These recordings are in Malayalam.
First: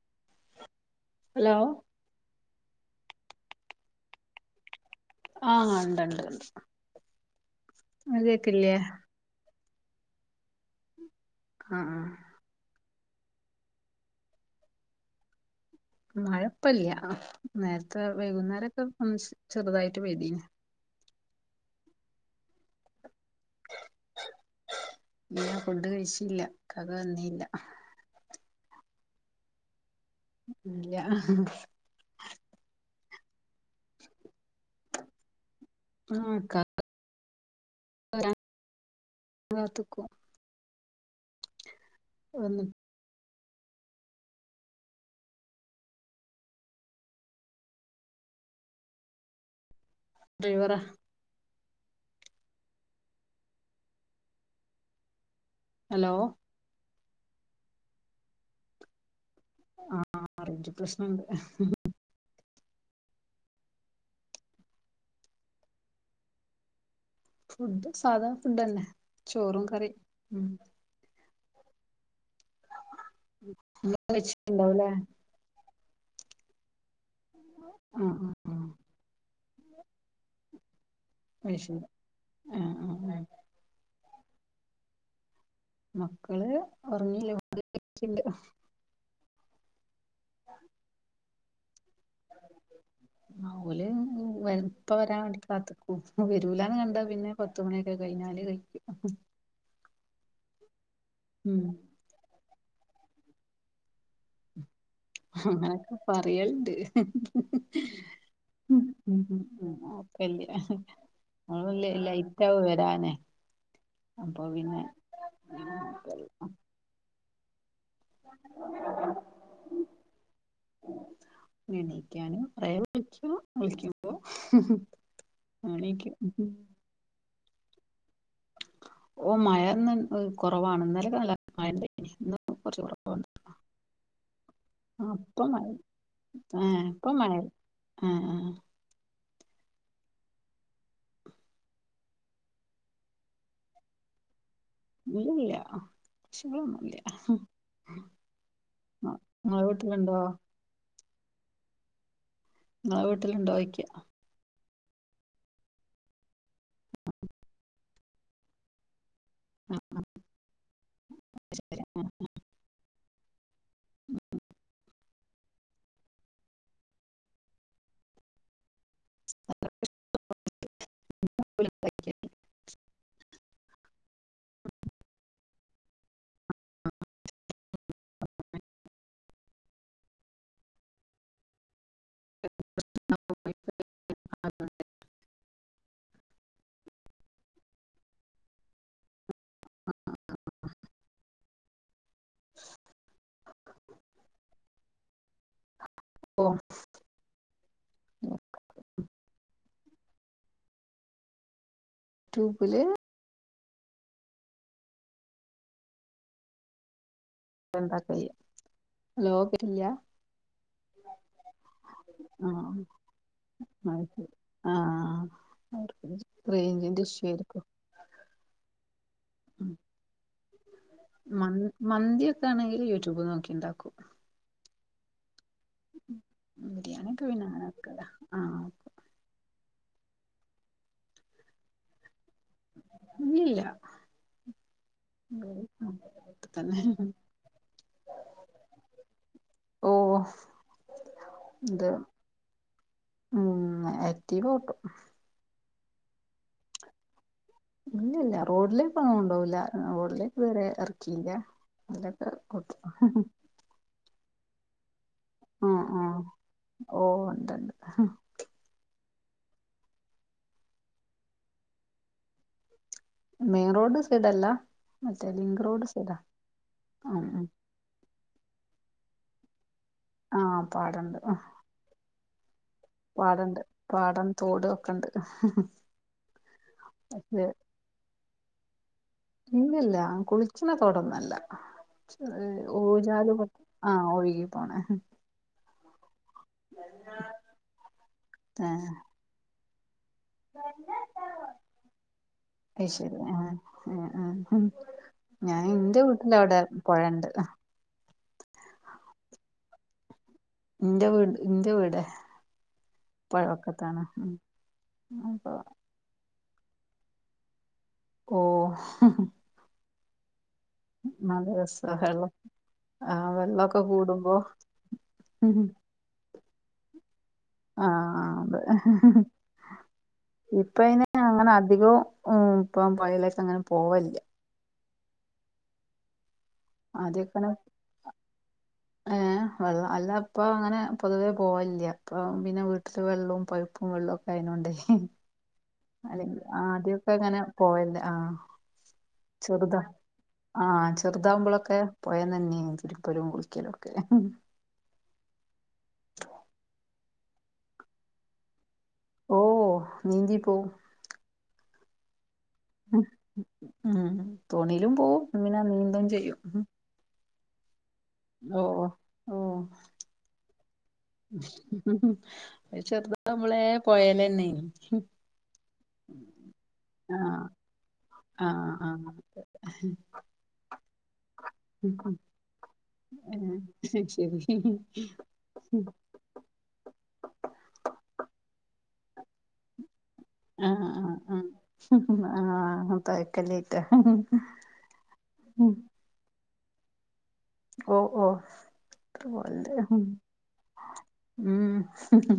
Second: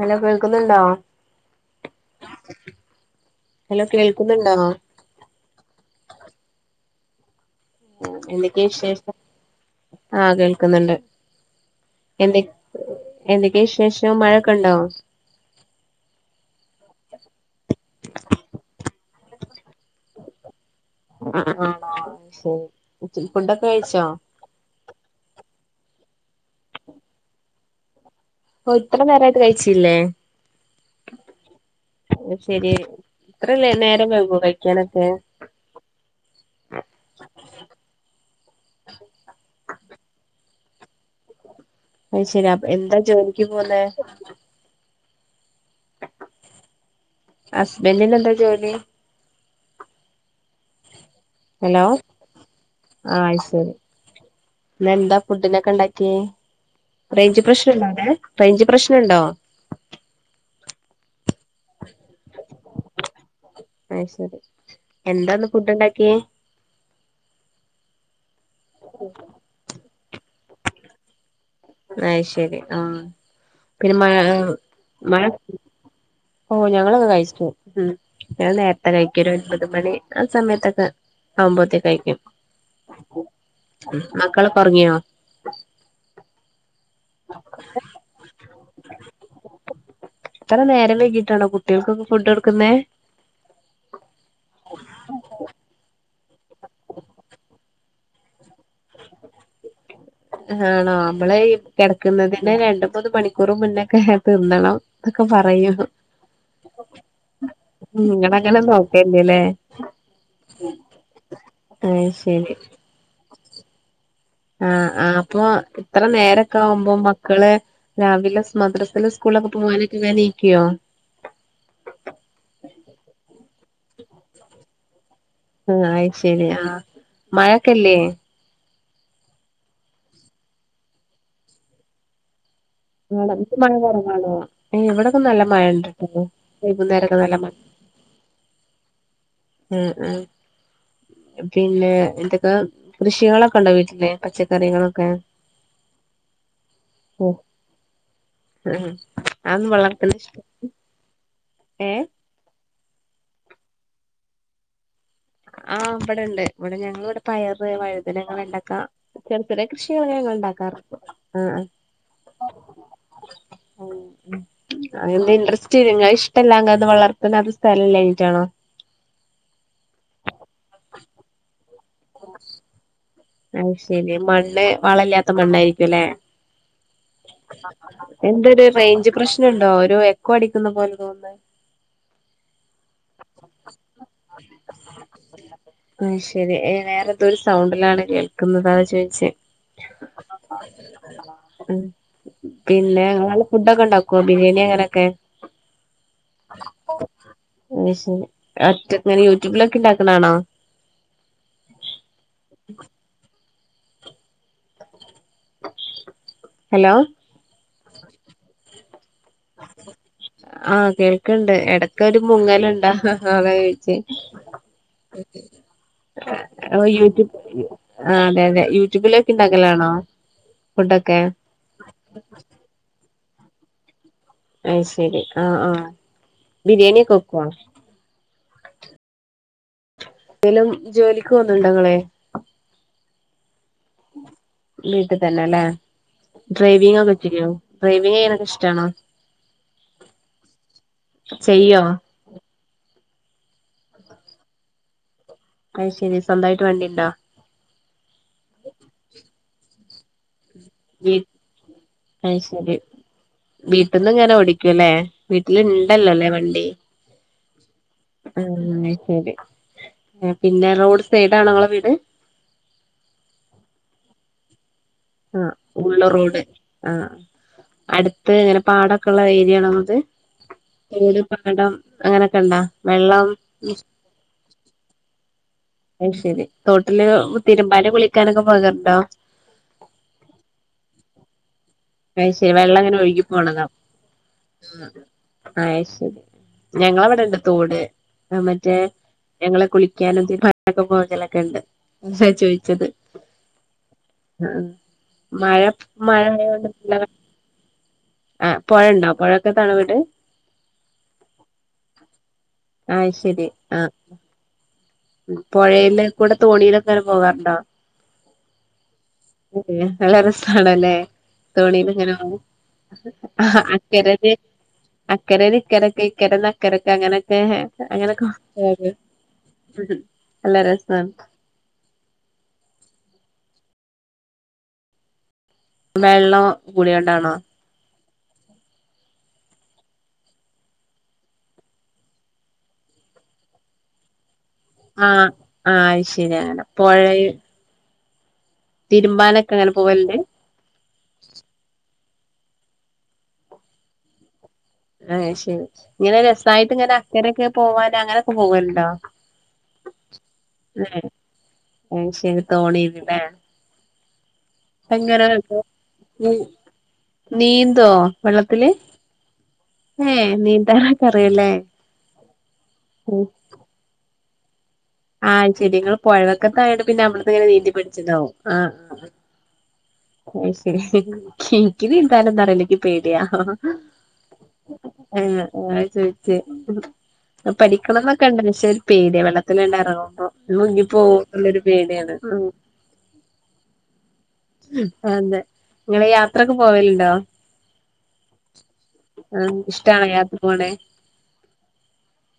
ഹലോ കേൾക്ക്ന്നുണ്ടോ ഹലോ ഹലോ കേൾക്ക്ന്നുണ്ടോ ആഹ് ഇണ്ട് ണ്ട് എന്തൊക്കെ വിശേഷം ആ കേൾക്കുന്നുണ്ട് ആ ആ എന്തെ എന്തെക്ക്യ വിശേഷം മഴാക്കെണ്ടോ മഴപ്പല്ല്യ. നേരത്തെ വൈകുന്നേരൊക്കെ ഒന്ന് ചെറുതായിട്ട് പെയ്തീനി [unintelligible] ശെരി ഫുഡൊക്കെ കഴിച്ചോ ഇല്ല ഫുഡ് കഴിച്ചീല്ല ഇക്കാക്ക വന്നീല്ല ഓ ഇത്ര നേരായിട്ട് കയ്ച്ചീല്ലേ ഇല്ല്യ ഹ ഹ അത്ശെരി ഇത്രേ ലേ നേരം വെയ്കൊ കഴിക്കാനൊക്കെ ആഹ് ക്ക [unintelligible] കാത്ത്കും അയ് ശെരി അപ് എന്താ ജോലിക്ക് പോന്നേ അശ്ബൻഡ്നെന്താ ജോലി ഡ്രൈവറാ ഹലോ ആ അയ്ശെരി ഇന്നെന്താ ഫുഡിന് ഹലോ കണ്ടാക്ക്യേ. റേഞ്ച് പ്രശ്നണ്ടോവിടെ റേഞ്ച് പ്രശ്നംണ്ടോ ആഹ് റേഞ്ച് പ്രശ്നണ്ടീടെ അയ് ശെരി എന്താന്ന് ഫുഡ് ഇണ്ടാക്ക്യേ ഫുഡ് സാദാ ഫുഡന്നെ ചോറും കറിയും ഉം അത് ശരി ആഹ് പിന്നെ ഇങ്ങള് മഴ കഴിച്ചിട്ടുണ്ടാവുല്ലേ മഴ ഓ ഞങ്ങളൊക്കെ കഴിച്ചിക് ആഹ് ആഹ് ഞാൻ ആഹ് നേര [unintelligible] ഒരു ഒൻപത് മണി ആഹ് സമയത്തൊക്കെ അയ്ശരി ആവുമ്പോത്തേക്ക് കഴിക്കും ആഹ് ആഹ് മക്കളൊക്കെ ഉറങ്ങിയോ മക്കള് ഉറങ്ങില്ല [unintelligible] ഇത്ര നേരം വൈകിട്ട് ആണോ കുട്ടികൾക്കൊക്കെ ഫുഡ് കൊടുക്കുന്നേ ഓല് ഇപ്പ വരാൻ വേണ്ടി കാത്തി ഉപ്പ വരൂലാന്ന് കണ്ട പിന്നെ പത്തുമണിയൊക്കെ കഴിഞ്ഞാല് കഴിക്കും ആണോ നമ്മളെ ഉം കിട ഇന്ന് തന്നെ രണ്ട് മൂന്ന് മണിക്കൂർ മുന്നേക്ക അങ്ങനൊക്കെ പറയലുണ്ട് നിങ്ങളങ്ങനെ അഹ് അഹ് അഹ് നോക്കല്ലേല്ലേ ഉം നോക്കലില്ല ഞങ്ങൾ അത് ലേറ്റ് ശരി ആവും വരാന് ആഹ് ആഹ് അപ്പൊ ഇത്ര നേരൊക്കെ ആവുമ്പോ മക്കള് രാവിലെ മദ്രസൽ സ്കൂളൊക്കെ പോവാനൊക്കെ വേ എണീക്കിയോ എണീക്കാനും കൊറേ [unintelligible] വിളിക്കുമ്പോ ആഹ് അയ് ശരി ആഹ് മഴക്കല്ലേ ഓഹ് മഴ ഇന്ന് കുറവാണ് ഇന്നലൊക്കെ നല്ല മഴ ഉണ്ടായിനി ഇന്ന് കുറച്ചു കുറവാണ് [unintelligible] മഴ കുറവാണോ ആ ഇവിടൊക്കെ നല്ല ഇപ്പം മഴ ഉണ്ടട്ടോ വൈകുന്നേരൊക്കെ നല്ല മഴ ആഹ് ആ ആ ഉം ഉം പിന്നെ എന്തൊക്കെ കൃഷികളൊക്കെ ഉണ്ടോ വീട്ടില് പച്ചക്കറികളും ഇല്ലില്ല പ്രശ്നങ്ങളൊന്നുമില്ല ആഹ് [unintelligible] ഏഹ് ഇങ്ങളെ വീട്ടിലുണ്ടോയിക്ക ആഹ് ഇവിടെ ഉണ്ട് ഇവിടെ ഞങ്ങൾ ഇവിടെ പയറ് വഴുതനങ്ങ വെണ്ടക്ക ചെറിയ ചെറിയ ആ കൃഷികൾ ഉണ്ടാക്കാറ് ആഹ് ശരി അത് ഇൻട്രസ്റ്റ് ഇങ്ങ ഇഷ്ടല്ലാങ്ക അത് വളർത്തണത് സ്ഥലം ഇല്ലാഞ്ഞിട്ടാണോ അയി ശരി മണ്ണ് വളം ഇല്ലാത്ത മണ്ണായിരിക്കുംല്ലെ എന്തൊരു റേഞ്ച് പ്രശ്നമുണ്ടോ ഒരു എക്കോ അടിക്കുന്ന പോലെ തോന്നുന്നത് [unintelligible] ആഹ് ശെരി വേറെന്തോരു സൗണ്ടിലാണ് കേൾക്കുന്നത് അതാ ചോദിച്ചേ ഉം പിന്നെ ഇങ്ങള് ഫുഡൊക്കെ ഉണ്ടാക്കോ ബിരിയാണി അങ്ങനെയൊക്കെ ഓഹ് അയ് ശരി ഒറ്റ ഇങ്ങനെ യൂട്യൂബിലൊക്കെ ഇണ്ടാക്ക്ണാണോ യൂട്യൂബില് ഹലോ [unintelligible] ആഹ് കേൾക്കണ്ട് ഇടക്കൊരു ആഹ് മുങ്ങലുണ്ട് അതാ ചോദിച്ചേ അത് ശരി ആഹ് റേഞ്ചിന്റെ ഇഷ്യൂ യൂട്യൂബ് ആഹ് അതെ അതെ യൂട്യൂബില് മന്തി ഒക്കെ ആണെങ്കിൽ യൂട്യൂബ് നോക്കി ഉണ്ടാക്കും അയി ശരി ആഹ് ആഹ് ബിരിയാണി ബിരിയാണിയൊക്കെ ഒക്കെ വെക്കോ പിന്നെ അങ്ങനെ ആഹ് എന്തേലും ജോലിക്ക് പോകുന്നുണ്ടോ ഇങ്ങള് ഇല്ലില്ല വീട്ടിൽ തന്നെ അല്ലെ തന്നെ ഡ്രൈവിംഗ് ഒക്കെ ചെയ്യോ ഡ്രൈവിംഗ് ചെയ്യാനൊക്കെ ഇഷ്ടാണോ ഓഹ് ചെയ്യോ അത് ഉം ആക്‌ടീവോട്ടും അത് ശരി സ്വന്തായിട്ട് വണ്ടി ഇണ്ടോ? ഇല്ലില്ലാ റോഡിലേക്ക് ഒന്നും കൊണ്ടോവില്ല റോഡിലേക്ക് ഇത് വരെ വീ എറക്കിയില്ല ഇവിടേക്ക ഓട്ടും. വീട്ടിന്നിങ്ങനെ ഓടിക്കൂല്ലേ വീട്ടില് ആഹ് ഇണ്ടല്ലോ ആഹ് അല്ലെ വണ്ടി? ഓഹ് ഉണ്ട്ണ്ട് ആഹ് അത് ശരി. പിന്നെ റോഡ് സൈഡാണോ നിങ്ങള് വീട് മെയിൻറോഡ് സൈഡ് അല്ലാ. ആഹ് ഉള്ള്റോഡ് ആഹ് ഉം ഉം അടു അങ്ങനെ പാടൊക്കെ ഉള്ള ഏരിയാണത്. ആഹ് പാടണ്ട് ഏതു പാടം അങ്ങനെയൊക്കെ ഉണ്ടാ? പാടെണ്ട് പാടം തോട് ഒക്കെ എണ്ട്. അത് ശെരി തോട്ടില് തിരുമ്പാന് കുളിക്കാനൊക്കെ പോകാറുണ്ടോ? ഇല്ലില്ല കുളിച്ചണത്തോടൊന്നുമല്ല. അയ് ശരി വെള്ളം ഇങ്ങനെ ഒഴുകി ഊജല് പോണതാ ആഹ് ഒഴുകി പോണ അയ് ശെരി ഞങ്ങളവിടെണ്ട് തോട് മറ്റേ ഏഹ് ഞങ്ങള് കുളിക്കാനും തിരു പണ്ടൊക്കെ പോചലൊക്കെണ്ട് മുൻപേ ചോദിച്ചത്. അയ്ശരി ആഹ് ആഹ് ആഹ് മഴ മഴയായോണ്ട് പൊഴെണ്ട് ആഹ് പൊഴെണ്ടോ പൊഴവക്കത്താണോ വീട്? ഇന്റെ വീട് ഇന്റെ വീട് ആഹ് പുഴ വക്കത്താണ് ഉം അപ്പൊ പുഴയില് കൂടെ തോണിയിലൊക്കെ ഇങ്ങനെ പോകാറുണ്ടോ? ഓഹ്‌ [unintelligible] നല്ല രസമാണല്ലേ നല്ല തോണിയില് രസാ ഇങ്ങനെ വെള്ളം പോകാൻ. ആഹ് വെള്ളൊക്കെ അക്കരല്. കൂടുമ്പോ അക്കര ഇക്കരൊക്ക ഇക്കരയിന്ന് അക്ക കെടക്കാ അങ്ങനേക്കേ അങ്ങനക്കെ ആഹ് [unintelligible] അതെ ഇപ്പ അങ്ങനെ അധികവും ഉം ഇപ്പം പുഴയിലേക്കു അങ്ങനെ പോവലില്ല. വെള്ളോ ആദ്യോക്കെനെ അഹ് ഏഹ് വെള്ളം അല്ല അപ്പം അങ്ങനെ പൊതുവേ പോവലില്ല അപ്പൊ പിന്നെ [unintelligible] വെള്ളവും പൈപ്പും വെള്ളവും ഒക്കെ ആയ്നോണ്ടെ ആഹ് ആഹ് അത് ശരി അങ്ങനെ പൊഴയും പോയന്ത് ആഹ് തിരുമ്പാനൊക്കെ അങ്ങനെ ചെറുതാ പോവലിണ്ട് ആഹ് ചെറുതാവുമ്പോളൊക്കെ പുഴയുന്ന് നീന്തലും തിരുമ്മലും കുളിക്കലൊക്കെ ആഹ് അത് ശരി ഇങ്ങനെ രസായിട്ട് ഇങ്ങനെ അക്കരക്ക് പോവാനങ്ങനെക്കെ പോവലുണ്ടോ? ഓഹ് നീന്തി പോവും. അത് ശരി തോണിയിലല്ലേ. ഉം തോണിയിലും പോവും ഇങ്ങനെ നീന്തേം ചെയ്യും ഉം നീന്തോ വെള്ളത്തില് ഏഹ് നീന്താനൊ അത് ചെറുതാ നമ്മളേ പൊഴയിലെന്നെ ആഹ് അത് ശരി നിങ്ങള് പുഴവക്കത്തായത് കൊണ്ട് പിന്നെ ആഹ് നമ്മളങ്ങെനെ നീന്തി പടിച്ചതാവും. ആഹ് ആഹ് ഹ് അത് ശരി എനിക്ക് നീന്താനെന്നും അറിയില്ലങ്കി പേടിയാ ആഹ് ശരി ആഹ് അങ്ങനെ ചോയ് ചെ ഇം പഠിക്കണം എന്നൊക്കെ ഉണ്ട് പക്ഷെ പേടിയാ വെള്ളത്തിലണ്ട് എറങ്ങുമ്പോ ആഹ് മുങ്ങിപ്പോകുവോ ആഹ് എന്നുള്ളൊരു പേടിയാണ്. ആഹ് ആഹ് [unintelligible] ല്ലയിട്ടാ അതെ നിങ്ങള് യാത്രയൊക്കെ പോവലുണ്ടോ? ഓ ഓ ഇഷ്ടാണോ [unintelligible] യാത്ര പോണേ ഉം ഹ് ഹ്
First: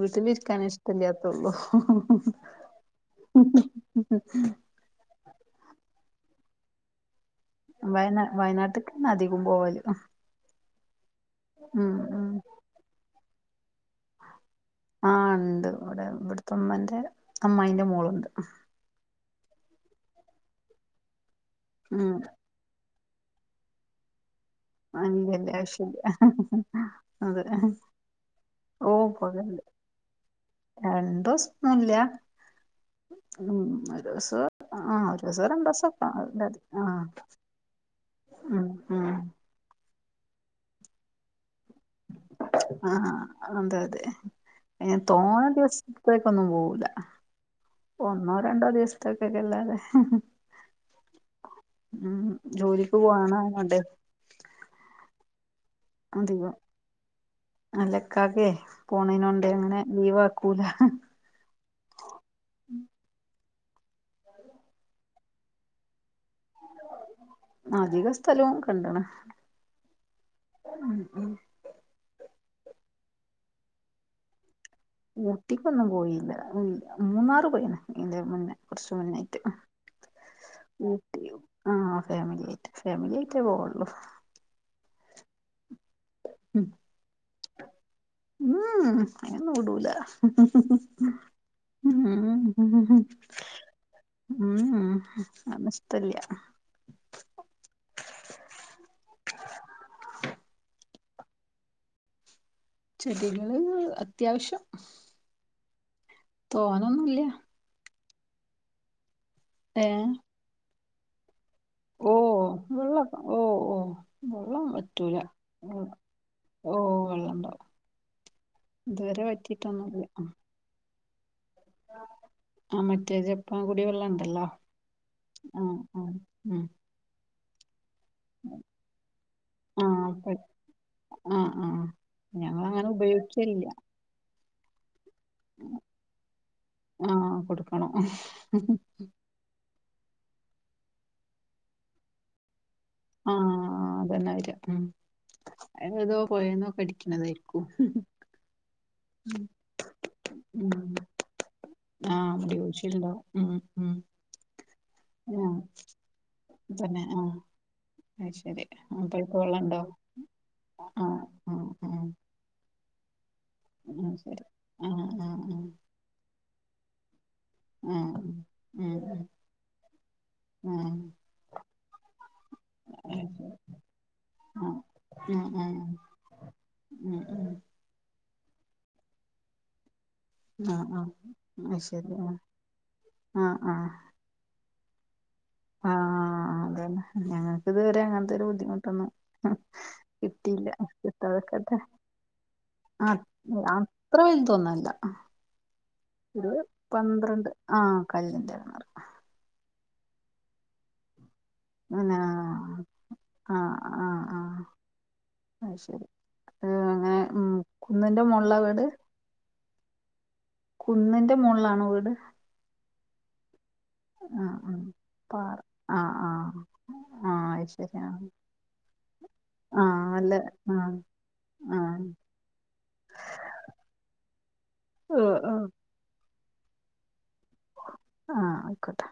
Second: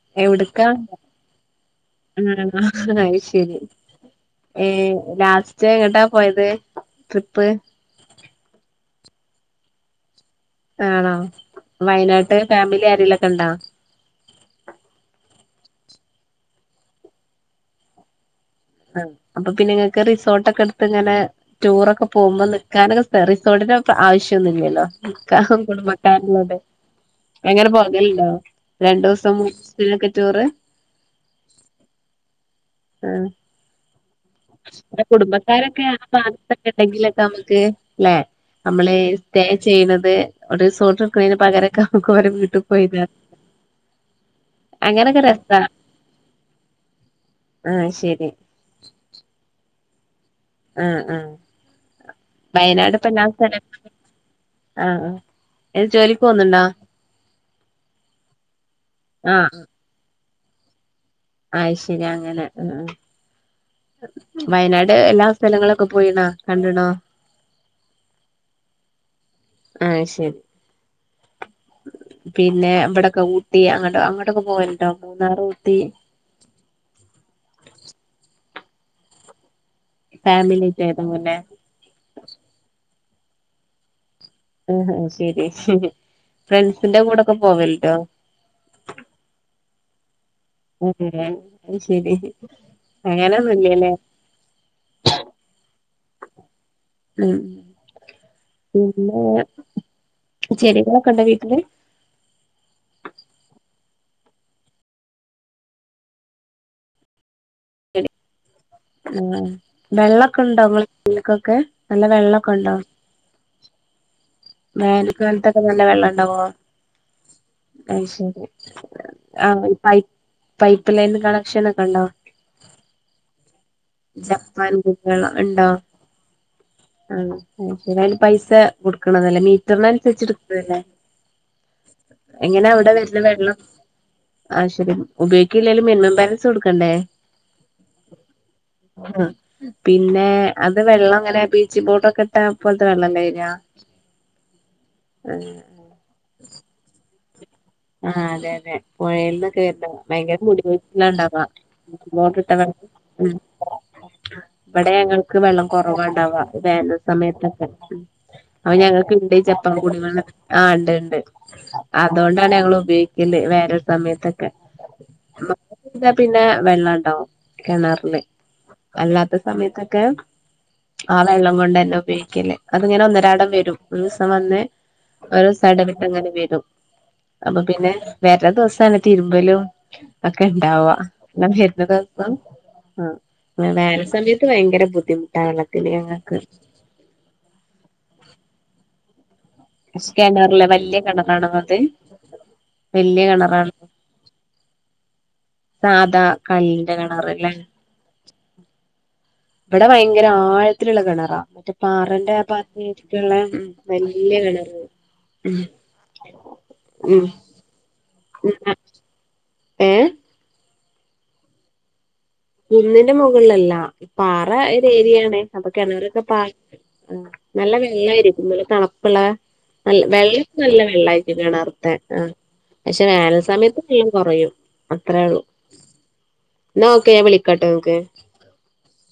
വീട്ടിലിരിക്കാനെ എവിടക്കാ ഇഷ്ടല്ലാത്തൊള്ളൂ. ആ അത്ശരി ഏ ലാസ്. ജ് എങ്ങട്ടാ പോയത് ട്രിപ്പ്? വയനാ വയനാട്ടിക്കന്നെ അതികും പോവല്. ആണോ ഉം ഉം വയനാട്ട് ഫാമിലി ആരെങ്കിലൊക്കെ ഉണ്ടോ? ആ ഉണ്ട് ഇവരെ ഇവിടത്തുമ്മന്റെ അമ്മായിന്റെ മോളുണ്ട്. ആ അപ്പൊ പിന്നെ ഇങ്ങക്ക് റിസോർട്ട് ഒക്കെ ഇട്ത്ത് ഇങ്ങനെ ടൂറൊക്കെ ഉം പോകുമ്പോ നിക്കാ. കാരണം റിസോർട്ടിന്റെ ആവശ്യം ഒന്നുല്ലല്ലോ. അനിയന്റെ ഇക്കാക്കും ആവശ്യല്ല കുടുംബക്കാരുണ്ട് അതെ അങ്ങനെ പോകലുണ്ടോ? രണ്ടുസം [unintelligible] വെക്കാ ചോറ്? രണ്ടുസൊന്നുല്ല. അ. ഉം ഒരുസൊ [unintelligible] കുടുംബക്കാരൊക്കെ അടുത്തൊക്കെ ആഹ് ഉണ്ടെങ്കിലൊക്കെ നമുക്ക്. ലെ ഉം അമ്മള് ഉം സ്റ്റേ ചെയ്യ്ണത് റിസോർട്ട് ഇട്ക്ക്ണിന് പകരെക്ക. ആഹ് ആഹ് അതെ അതെ. ഏ അങ്ങനൊക്കെ തോനേ രസാ ദിവസത്തേക്കൊന്നും പോവൂല്ല ആ ശരി ഒന്നോ രണ്ടോ ദിവസ ഇതൊക്കൊക്കെല്ലാതെ ആ ആ ഉം ജോലിക്ക് പോണോ പോണ്ടേ നിക്ക. ആ ആ. അതില്ല അല്ല ഇക്കാക്ക് പോണതിനോണ്ട് ആഹ് അങ്ങനെ ലീവ് ആക്കൂല. അയ് ശരി അങ്ങനെ വയനാട് എല്ലാം. സ്ഥലങ്ങളൊക്കെ പോയീണോ കണ്ടുണോ? അധിക സ്ഥലവും കണ്ട്ണ്. അത്ശരി. ഉം ഉം പിന്നെ ഇവിടൊക്കെ ഊട്ടി അങ്ങട്ട അങ്ങോട്ടൊക്കെ പോവല്? ഊട്ടിക്കൊന്നും പോയില്ല ഉം. മൂന്നാറ് പോയിണ് ഇതിന്റെ മുന്നേ കുറച്ച് മുന്നായിട്ട് ഫാമിലി ആയിട്ട് ഏതാവുല്ലേ ഊട്ടിയും. ആ ഫാമിലി ആയിട്ട് ഫാമിലി ആയിട്ടേ പോവൊള്ളൂ. ഉം ഹും ശരി ഉം ഫ്രണ്ട്സിന്റെ കൂടെക്ക പോവലുണ്ടോ? ഉം മ് അയിനൊന്നും വുടൂല. ഏഹ് അത് ഉഹ ശരി ഹ ഹും. അങ്ങനൊന്നുല്ലല്ലേ ഉം മ് അതൊന്നും ഇഷ്ടല്ല്യ. ഉമ് പിന്നെ ചെടികളൊക്കെ ഉണ്ടാ വീട്ടില്? ചെടികള് അത്യാവശ്യം. തോനെന്നുല്ല്യ. ശരി ആഹ് ഏ വെള്ളൊക്കെ ഉണ്ടോ നിങ്ങള വിട്ക്കൊക്കെ? ഓഹ് വെള്ളകെ ഓഹ് ഓഹ് വെള്ളം വറ്റൂല വേനൽക്കാലത്തൊക്കെ നല്ല ഉ വെള്ളം ഉണ്ടാവോ ഓ വെള്ളണ്ടാവും. അത് ശരി ഇതുവരെ ആ പൈ വറ്റീട്ടൊന്നൂല്ല. പൈപ്പ് ലൈൻ കണക്ഷൻ ഒക്കെ ഉണ്ടോ? ആ മറ്റേ ജപ്പാൻകൂടിവെള്ളണ്ടല്ലോ ജപ്പാൻ ആഹ് ആഹ് ഉം. ആണ് അത്ശരി [unintelligible] പൈസ കൊട് ക്ക്ണതല്ലേ ആ മീറ്ററിനനുസരിച്ച് അപ്പ ഇട്ക്കല്ലെ. ആ ആ എങ്ങനെ ഞങ്ങളങ്ങനെ അവിടെ വരുന്ന വെളളം ഉപയോഗിക്കലില്ല ആഹ് ശരിയാണ്. ഉപയോഗിക്കില്ലേലും മിനിമം ബാലൻസ് കൊടുക്കണ്ടേ? ആ കൊടുക്കണം പിന്നെ അത് വെള്ളങ്ങനെ ബ്ലീച്ചിംഗ് പൗഡറൊക്കെ ഇട്ട പോലത്തെ വെള്ളല്ലെ വരാ. ആഹ് അതെന്നെ വരാ ഉമ് ആഹ്. അതേതോ പുഴയിന്നോക്കെ അടിക്കണതായിരിക്കും. ആഹ് അതെ അതെ പൊഴേൽന്നൊക്കെ വരുന്ന ഭയങ്കര ഉം ഫോഴ്സിലാ ഉണ്ടവാ. ആ ചുരിദാർ ഉം ഉം ഇവിടെ ഞങ്ങൾക്ക് ആ വെള്ളം കുറവാ ഉണ്ടാവാ വേനൽ തന്നെ ആഹ് സമയത്തൊക്കെ. അത് ശരി അപ്പ ഞങ്ങൾക്ക് അപ്പഴക്ക് ഇണ്ട് ചപ്പം വെള്ളണ്ടോ കുടിവെളളം ആ ഇണ്ട് ഇണ്ട് ആഹ് ആഹ് ആഹ് അതുകൊണ്ട് ഇതാണ് ഞങ്ങൾ ഉപയോഗിക്കൽ വേറൊരു ആഹ് ശരി സമയത്തൊക്കെ ആഹ് ആഹ് മഴ പെയ്താ പിന്നെ വെള്ളണ്ടാവും ആഹ് കെണറ്ല് ആഹ് അല്ലാത്ത സമയത്തൊക്കെ ഉം ആ ഉം വെള്ളം കൊണ്ട് തന്നെ ഉപയോഗിക്കല് അതിങ്ങനെ ആഹ് ഒന്നരാടം വരും ഒരു ദിവസം വന്ന് അത് ഓരോ ശരി ആഹ് ആഹ് ദിവസം ആഹ് ഇടവിട്ട അങ്ങനെ വരും ഉം ഉം അപ്പൊ പിന്നെ വേറെ ദിവസാണ് തിരുമ്പലും ഒക്കെ ആഹ് ഉണ്ടാവാ ആഹ് ഞാൻ അത് വരുന്ന ശരി ദിവസം ആഹ് ആഹ് ആഹ് വേനൽ സമയ ഭയങ്കര ബുദ്ധിമുട്ടാ വള്ളത്തിന് ഞങ്ങൾക്ക് ഞങ്ങൾക്ക് ഇതുവരെ അങ്ങനത്തെ ഒരു ബുദ്ധിമുട്ടൊന്നും കിണറിലെ കിട്ടില്ല വല്യ കിണറാണോ അത് കിട്ടാതിക്കട്ടെ ആഹ് വല്യ കിണറാണ് ആഹ് ഇത്ര വലുതൊന്നല്ല സാധാ ഒരു കല്ലിന്റെ പന്ത്രണ്ട് കിണറല്ലേ ആഹ് കല്ലിൻ്റെടങ്ങേറ് ഇവിടെ ഭയങ്കര ആയ ത്തിലുള്ള കിണറാ മറ്റേ പിന്നെ പാറന്റെ ഭാഗച്ചിട്ടുള്ള ആഹ് ആഹ് വലിയ ആഹ് കിണർ അത് ശരി ഉം അങ്ങനെ ഉം മ്മ് കുന്നിന്റെ മുകളിലാ വീട് ഏഹ് കുന്നിന്റെ മുകളിലാണോ വീട് കുന്നിന്റെ മുകളിലല്ലാ ആ പാറ ആ ഒരു ഏരിയ ആണേ പാറ അപ്പൊ ആ കിണറൊക്കെ ആ പാ ആ നല്ല അയ്ശരി ആ വെളളായിരിക്കും നല്ല തണുപ്പുള്ള ആ നല്ല വെള്ള ആ നല്ല വെള്ളായിട്ട് ആ കെണറ്ത്തെ ആഹ് പക്ഷെ വേനൽ സമയത്ത് വെള്ളം കുറയും ഓ അത്രേള്ളൂ ഓ എന്നാ ഓക്കെ ഞാൻ വിളിക്കാട്ടൊ ഇങ്ങക്ക് ആഹ് ആയിക്കോട്ടെ